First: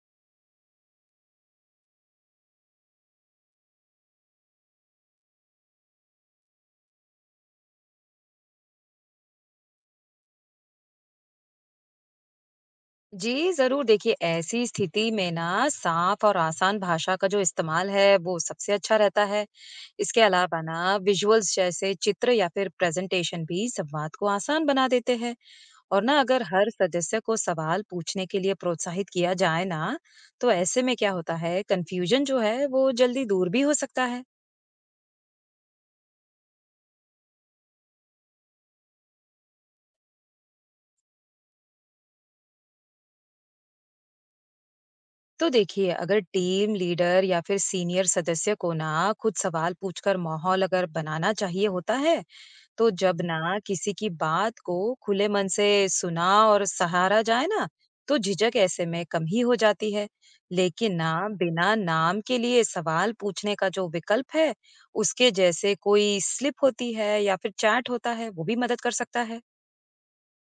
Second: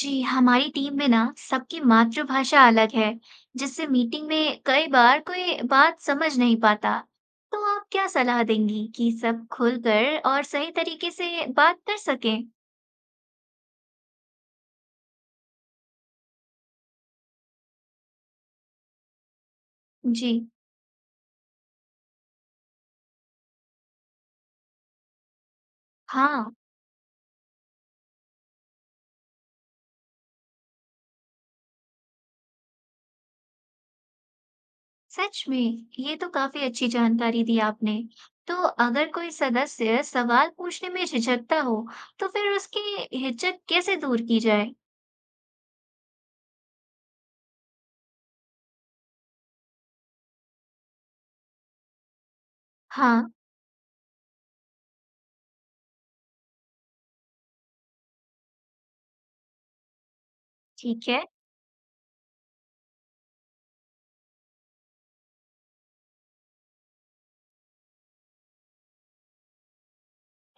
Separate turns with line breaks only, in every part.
जी हमारी टीम में ना सबकी मातृभाषा अलग है। जिससे मीटिंग में कई बार कोई बात समझ नहीं पाता। तो आप क्या सलाह देंगी कि सब खुलकर और सही तरीके से बात कर सकें?
जी, ज़रूर देखिए, ऐसी स्थिति में ना साफ और आसान भाषा का जो इस्तेमाल है वो सबसे अच्छा रहता है। इसके
जी।
अलावा ना विजुअल्स जैसे चित्र या फिर प्रेजेंटेशन भी संवाद को आसान बना देते हैं। और ना अगर
हाँ।
हर सदस्य को सवाल पूछने के लिए प्रोत्साहित किया जाए ना, तो ऐसे में क्या होता है, कन्फ्यूजन जो है वो जल्दी दूर भी हो सकता है।
सच में ये तो काफी अच्छी जानकारी दी आपने। तो अगर कोई सदस्य सवाल पूछने में झिझकता हो तो फिर उसकी हिचक कैसे दूर की जाए?
तो देखिए, अगर टीम लीडर या फिर सीनियर सदस्य को ना खुद सवाल पूछकर माहौल अगर बनाना चाहिए होता है, तो जब
हाँ।
ना किसी की बात को खुले मन से सुना और सहारा जाए ना, तो झिझक ऐसे में कम ही हो जाती है। लेकिन
ठीक
ना,
है।
बिना नाम के लिए सवाल पूछने का जो विकल्प है, उसके जैसे कोई स्लिप होती है या फिर चैट होता है, वो भी मदद कर सकता है।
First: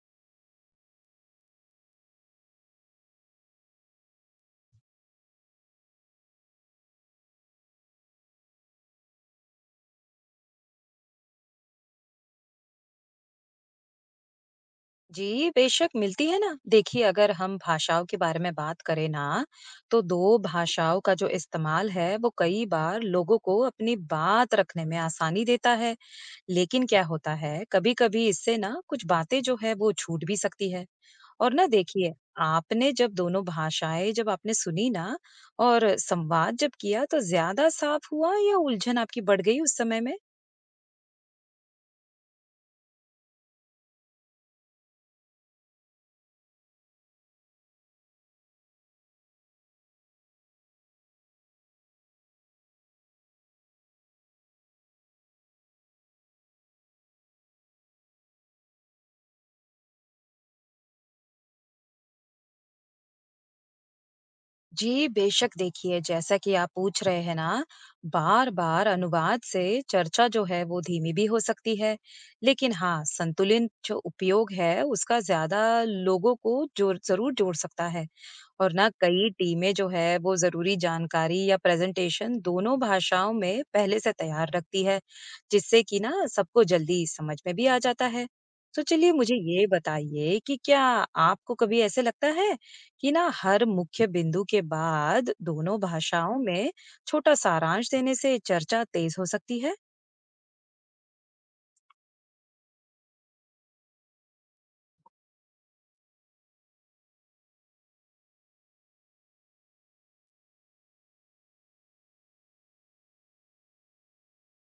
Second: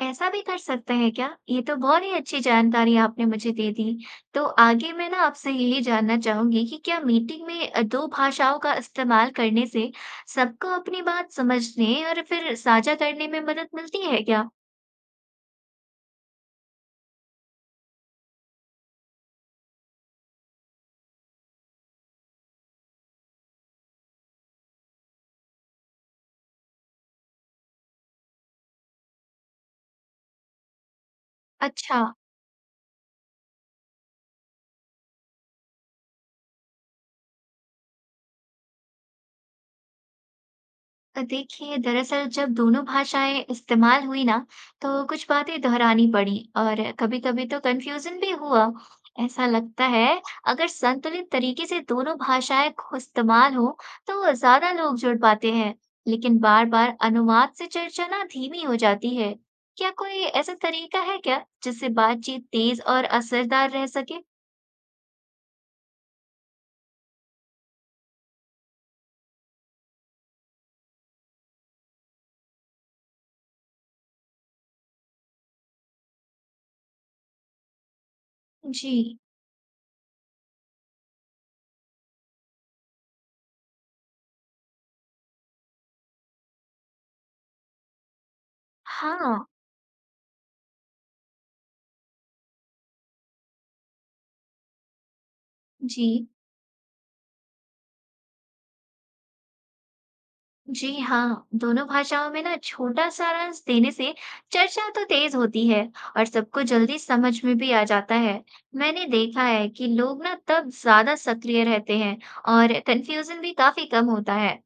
ऐसा भी कर सकते हैं क्या? ये तो बहुत ही अच्छी जानकारी आपने मुझे दे दी। तो आगे मैं ना आपसे यही जानना चाहूँगी कि क्या मीटिंग में 2 भाषाओं का इस्तेमाल करने से सबको अपनी बात समझने और फिर साझा करने में मदद मिलती है क्या?
जी बेशक मिलती है ना। देखिए, अगर हम भाषाओं के बारे में बात करें ना, तो दो भाषाओं का जो इस्तेमाल है वो कई बार लोगों को अपनी बात रखने में आसानी देता है। लेकिन क्या होता है, कभी-कभी इससे ना कुछ बातें जो है वो छूट भी सकती है। और ना
अच्छा।
देखिए, आपने जब दोनों भाषाएं जब आपने सुनी ना और संवाद जब किया, तो ज्यादा साफ हुआ या उलझन आपकी बढ़ गई उस समय में?
देखिए दरअसल जब दोनों भाषाएं इस्तेमाल हुई ना तो कुछ बातें दोहरानी पड़ी और कभी कभी तो कंफ्यूजन भी हुआ। ऐसा लगता है अगर संतुलित तरीके से दोनों भाषाएं इस्तेमाल हो तो ज्यादा लोग जुड़ पाते हैं। लेकिन बार बार अनुवाद से चर्चा ना धीमी हो जाती है। क्या कोई ऐसा तरीका है क्या जिससे बातचीत तेज और असरदार रह सके?
जी, बेशक देखिए, जैसा कि आप पूछ रहे हैं ना, बार-बार अनुवाद से चर्चा जो है वो धीमी भी हो सकती है, लेकिन हाँ, संतुलित जो उपयोग है उसका ज़्यादा लोगों को जोर ज़रूर जोड़ सकता है। और ना,
जी
कई टीमें जो है वो ज़रूरी जानकारी या प्रेज़ेंटेशन दोनों भाषाओं में पहले से तैयार रखती है, जिससे कि ना सबको जल्दी समझ में भी आ जाता है। तो चलिए, मुझे
हाँ।
ये बताइए कि क्या आपको कभी ऐसे लगता है कि ना हर मुख्य बिंदु के बाद दोनों
जी।
भाषाओं में छोटा सारांश देने से चर्चा तेज हो सकती है?
जी हाँ, दोनों भाषाओं में ना छोटा सारांश देने से चर्चा तो तेज होती है और सबको जल्दी समझ में भी आ जाता है। मैंने देखा है कि लोग ना तब ज्यादा सक्रिय रहते हैं और कंफ्यूजन भी काफी कम होता है।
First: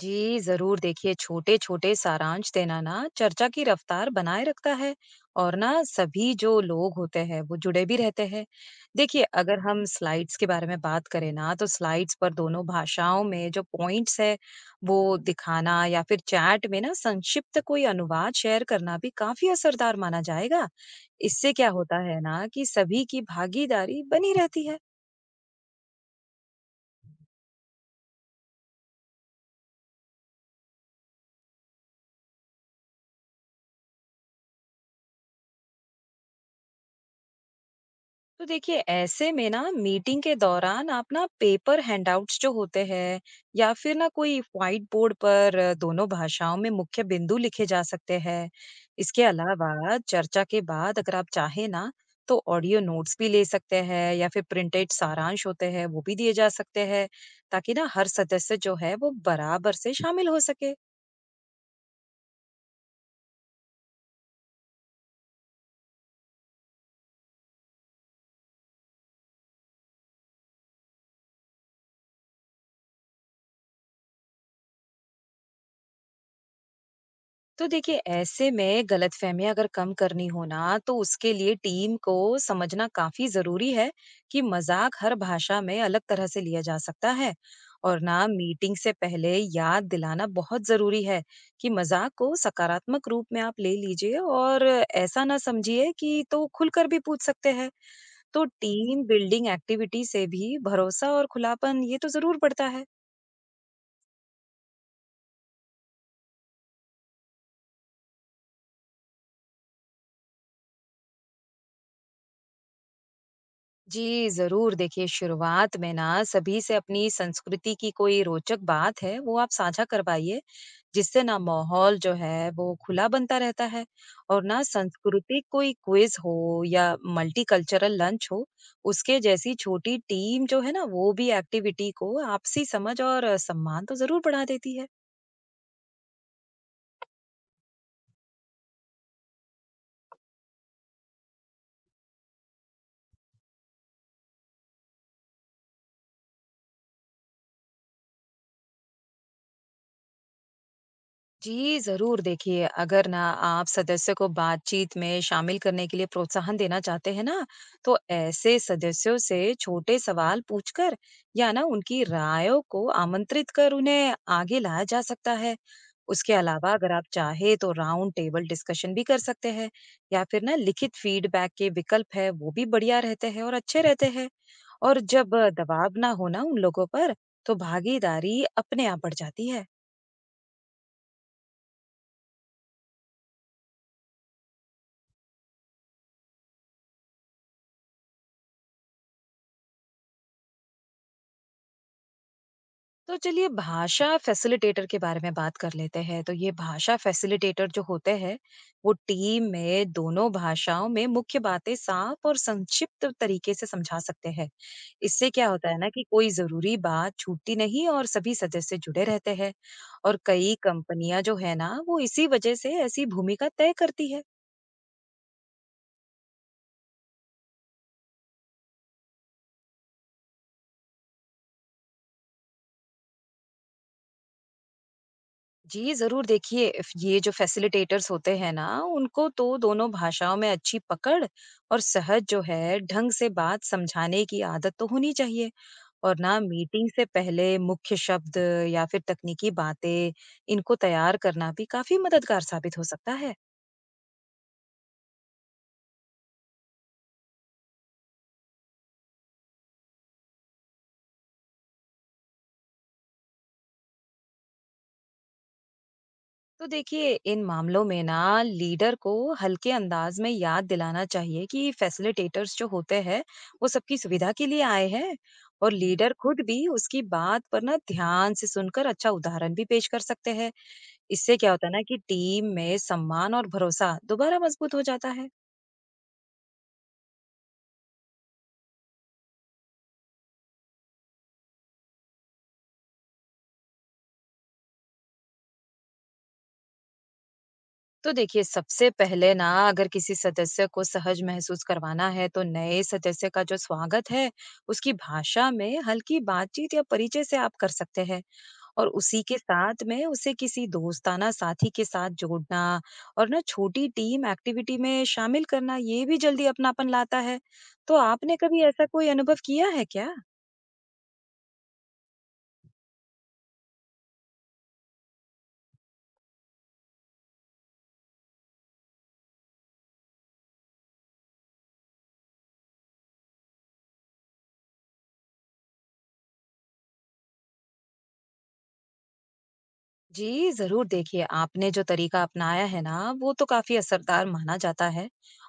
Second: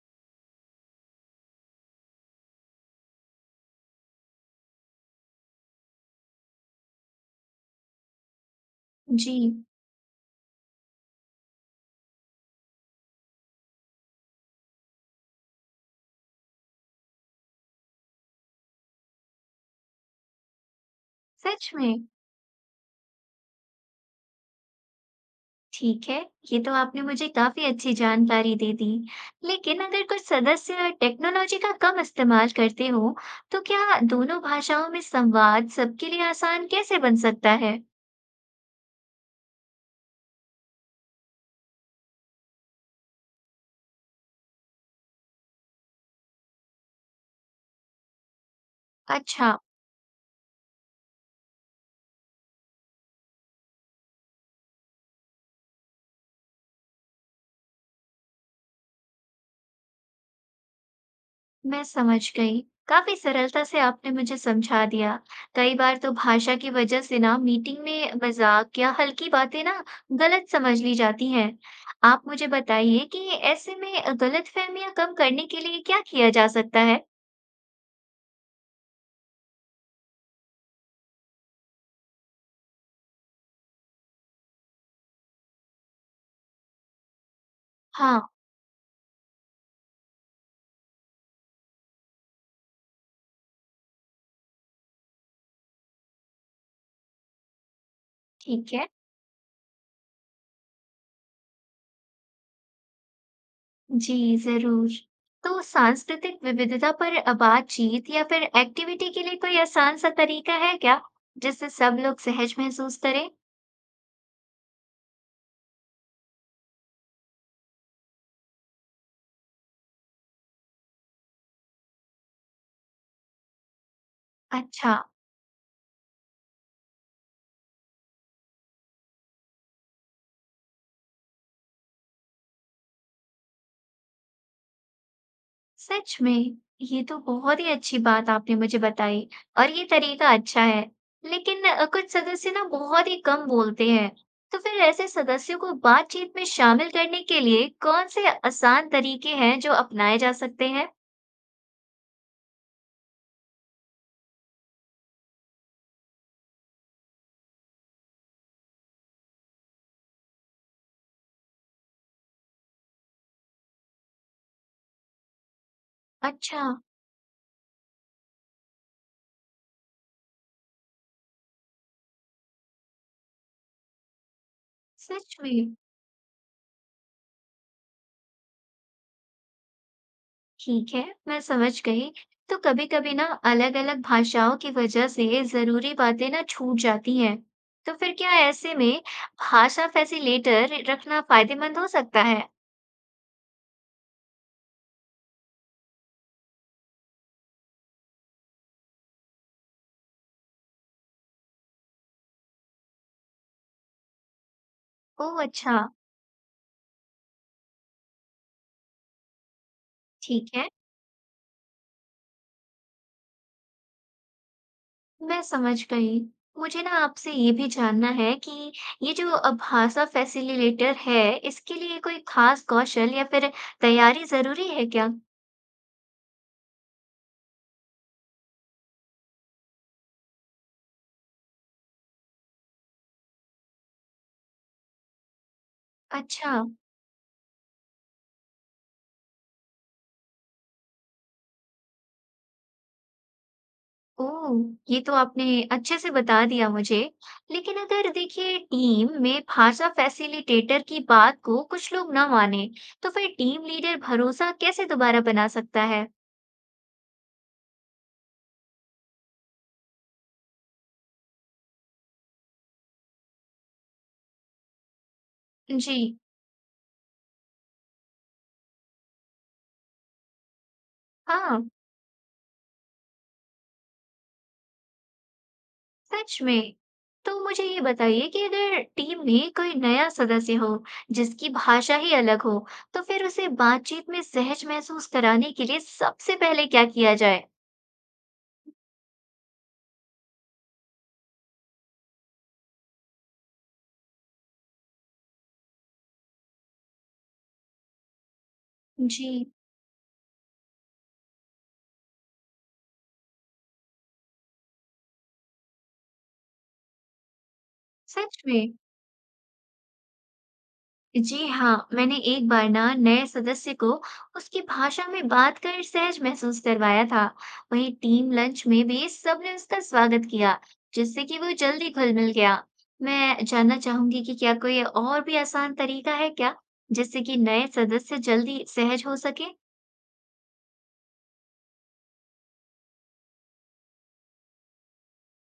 जी, जरूर, देखिए छोटे छोटे सारांश देना ना चर्चा की रफ्तार बनाए रखता है, और ना सभी जो लोग होते हैं वो जुड़े भी रहते हैं। देखिए,
जी।
अगर हम स्लाइड्स के बारे में बात करें ना, तो स्लाइड्स पर दोनों भाषाओं में जो पॉइंट्स है वो दिखाना, या फिर चैट में ना संक्षिप्त कोई अनुवाद शेयर करना भी काफी असरदार माना जाएगा। इससे क्या
सच
होता
में।
है ना कि सभी की भागीदारी बनी रहती है।
ठीक है। ये तो आपने मुझे काफी अच्छी जानकारी दे दी। लेकिन अगर कुछ सदस्य टेक्नोलॉजी का कम इस्तेमाल करते हो तो क्या दोनों भाषाओं में संवाद सबके लिए आसान कैसे बन सकता है?
तो देखिए, ऐसे में ना मीटिंग के दौरान आप ना पेपर हैंडआउट्स जो होते हैं, या फिर ना कोई व्हाइट बोर्ड पर दोनों भाषाओं में मुख्य बिंदु लिखे जा सकते हैं। इसके
अच्छा।
अलावा चर्चा के बाद अगर आप चाहें ना, तो ऑडियो नोट्स भी ले सकते हैं, या फिर प्रिंटेड सारांश होते हैं वो भी दिए जा सकते हैं, ताकि ना हर सदस्य जो है वो बराबर से शामिल हो सके।
मैं समझ गई। काफी सरलता से आपने मुझे समझा दिया। कई बार तो भाषा की वजह से ना मीटिंग में मजाक या हल्की बातें ना गलत समझ ली जाती हैं। आप मुझे बताइए कि ऐसे में गलतफहमियां कम करने के लिए क्या किया जा सकता है?
तो देखिए, ऐसे में गलतफहमियां अगर कम करनी हो ना, तो उसके लिए टीम को समझना काफी जरूरी है कि मजाक हर भाषा में अलग तरह से लिया जा सकता है। और
हाँ।
ना, मीटिंग से पहले याद दिलाना बहुत जरूरी है कि मजाक को सकारात्मक रूप में आप ले लीजिए, और ऐसा ना समझिए, कि तो खुलकर भी पूछ सकते हैं। तो
ठीक है।
टीम बिल्डिंग एक्टिविटी से भी भरोसा और खुलापन, ये तो जरूर बढ़ता है।
जी, जरूर। तो सांस्कृतिक विविधता पर बातचीत या फिर एक्टिविटी के लिए कोई आसान सा तरीका है क्या, जिससे सब लोग सहज महसूस करें?
जी, ज़रूर, देखिए शुरुआत में ना सभी से अपनी संस्कृति की कोई रोचक बात है वो आप साझा करवाइए, जिससे ना माहौल जो है वो खुला बनता रहता है। और ना,
अच्छा।
सांस्कृतिक कोई क्विज हो या मल्टीकल्चरल लंच हो, उसके जैसी छोटी टीम जो है ना, वो भी एक्टिविटी को आपसी समझ और सम्मान तो ज़रूर बढ़ा देती है।
सच में ये तो बहुत ही अच्छी बात आपने मुझे बताई। और ये तरीका अच्छा है। लेकिन कुछ सदस्य ना बहुत ही कम बोलते हैं। तो फिर ऐसे सदस्यों को बातचीत में शामिल करने के लिए कौन से आसान तरीके हैं जो अपनाए जा सकते हैं?
जी, ज़रूर देखिए, अगर ना आप सदस्य को बातचीत में शामिल करने के लिए प्रोत्साहन देना चाहते हैं ना, तो ऐसे सदस्यों से छोटे सवाल पूछकर या ना उनकी रायों को आमंत्रित कर उन्हें आगे लाया जा सकता है। उसके
अच्छा।
अलावा अगर आप चाहे, तो राउंड टेबल डिस्कशन भी कर सकते हैं, या फिर ना लिखित फीडबैक के विकल्प है, वो भी बढ़िया रहते हैं और अच्छे रहते हैं। और जब
सच में।
दबाव ना हो ना उन लोगों पर, तो भागीदारी अपने आप बढ़ जाती है।
ठीक है। मैं समझ गई। तो कभी कभी ना अलग अलग भाषाओं की वजह से जरूरी बातें ना छूट जाती हैं। तो फिर क्या ऐसे में भाषा फैसिलिटेटर रखना फायदेमंद हो सकता है?
तो चलिए, भाषा फैसिलिटेटर के बारे में बात कर लेते हैं। तो ये भाषा फैसिलिटेटर जो होते हैं, वो टीम में दोनों भाषाओं में मुख्य बातें साफ और संक्षिप्त तरीके से समझा सकते हैं। इससे
ओह
क्या होता
अच्छा।
है ना कि कोई जरूरी बात छूटती नहीं और सभी सदस्य जुड़े रहते हैं। और
ठीक
कई
है।
कंपनियां जो है ना, वो इसी वजह से ऐसी भूमिका तय करती है।
मैं समझ गई। मुझे ना आपसे ये भी जानना है कि ये जो भाषा फैसिलिटेटर है, इसके लिए कोई खास कौशल या फिर तैयारी ज़रूरी है क्या?
जी, ज़रूर देखिए, फ ये जो फैसिलिटेटर्स होते हैं ना, उनको तो दोनों भाषाओं में अच्छी पकड़ और सहज जो है ढंग से बात समझाने की आदत तो होनी चाहिए। और ना,
अच्छा।
मीटिंग से पहले मुख्य शब्द या फिर तकनीकी बातें इनको तैयार करना भी काफ़ी मददगार साबित हो सकता है।
ओह, ये तो आपने अच्छे से बता दिया मुझे। लेकिन अगर देखिए टीम में भाषा फैसिलिटेटर की बात को कुछ लोग ना माने, तो फिर टीम लीडर भरोसा कैसे दोबारा बना सकता है?
तो देखिए, इन मामलों में ना लीडर को हल्के अंदाज में याद दिलाना चाहिए कि फैसिलिटेटर्स जो होते हैं, वो सबकी सुविधा के लिए आए हैं। और
जी।
लीडर खुद भी उसकी बात पर ना ध्यान से सुनकर अच्छा उदाहरण भी पेश कर सकते हैं। इससे क्या होता
हाँ।
है ना कि टीम में सम्मान और भरोसा दोबारा मजबूत हो जाता है।
सच में तो मुझे ये बताइए कि अगर टीम में कोई नया सदस्य हो जिसकी भाषा ही अलग हो तो फिर उसे बातचीत में सहज महसूस कराने के लिए सबसे पहले क्या किया जाए?
तो देखिए, सबसे पहले ना अगर किसी सदस्य को सहज महसूस करवाना है, तो नए सदस्य का जो स्वागत है, उसकी भाषा में हल्की बातचीत या परिचय से आप कर सकते हैं। और उसी
जी।
के साथ में उसे किसी दोस्ताना साथी के साथ जोड़ना और ना छोटी टीम एक्टिविटी में शामिल करना, ये भी जल्दी अपनापन लाता है। तो आपने
सच
कभी
में।
ऐसा कोई अनुभव किया है क्या?
जी हाँ, मैंने एक बार ना नए सदस्य को उसकी भाषा में बात कर सहज महसूस करवाया था। वहीं टीम लंच में भी सबने उसका स्वागत किया, जिससे कि वो जल्दी घुल मिल गया। मैं जानना चाहूंगी कि क्या कोई और भी आसान तरीका है क्या जिससे कि नए सदस्य जल्दी सहज हो सके?
जी, ज़रूर, देखिए आपने जो तरीका अपनाया है ना, वो तो काफ़ी असरदार माना जाता है।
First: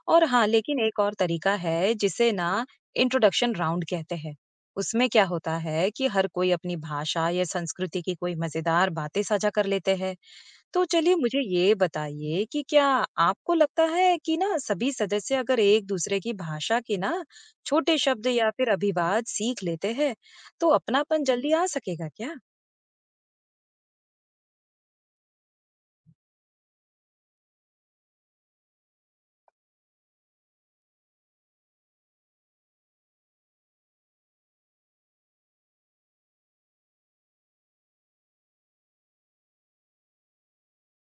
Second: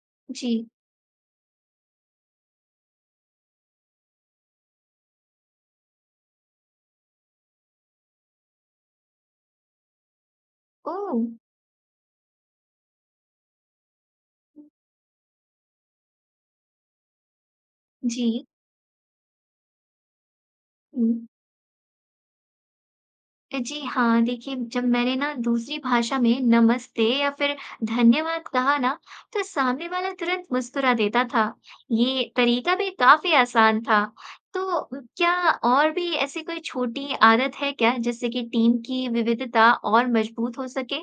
और हाँ,
जी।
लेकिन एक और तरीका है जिसे ना इंट्रोडक्शन राउंड कहते हैं। उसमें क्या होता है कि हर कोई अपनी भाषा या संस्कृति की कोई मज़ेदार बातें साझा कर लेते हैं। तो
ओ।
चलिए, मुझे ये बताइए कि क्या आपको लगता है कि ना सभी सदस्य अगर एक दूसरे की भाषा के ना छोटे
जी।
शब्द या फिर अभिवाद सीख लेते हैं, तो अपनापन जल्दी आ सकेगा क्या?
जी हाँ, देखिए जब मैंने ना दूसरी भाषा में नमस्ते या फिर धन्यवाद कहा ना, तो सामने वाला तुरंत मुस्कुरा देता था। ये तरीका भी काफी आसान था। तो क्या और भी ऐसी कोई छोटी आदत है क्या जिससे कि टीम की विविधता और मजबूत हो सके?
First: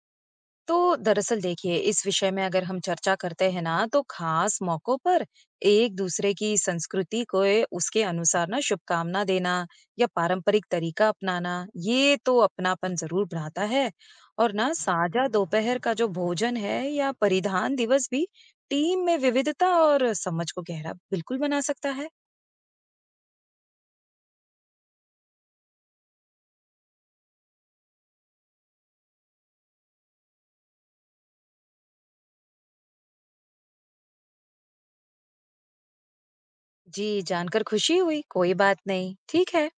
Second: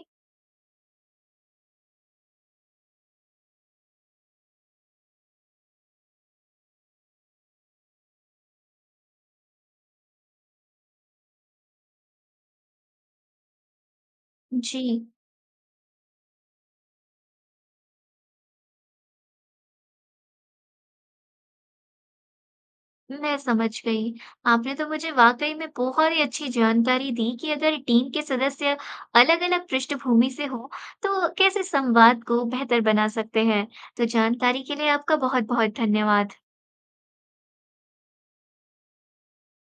तो दरअसल देखिए, इस विषय में अगर हम चर्चा करते हैं ना, तो खास मौकों पर एक दूसरे की संस्कृति को उसके अनुसार ना शुभकामना देना या पारंपरिक तरीका अपनाना, ये तो अपनापन जरूर बढ़ाता है। और ना,
जी।
साझा दोपहर का जो भोजन है या परिधान दिवस भी टीम में विविधता और समझ को गहरा बिल्कुल बना सकता है।
मैं समझ गई। आपने तो मुझे वाक़ई में बहुत ही अच्छी जानकारी दी कि अगर टीम के सदस्य अलग-अलग पृष्ठभूमि से हों, तो कैसे संवाद को बेहतर बना सकते हैं। तो जानकारी के लिए आपका बहुत-बहुत धन्यवाद।
जी, जानकर खुशी हुई। कोई बात नहीं। ठीक है।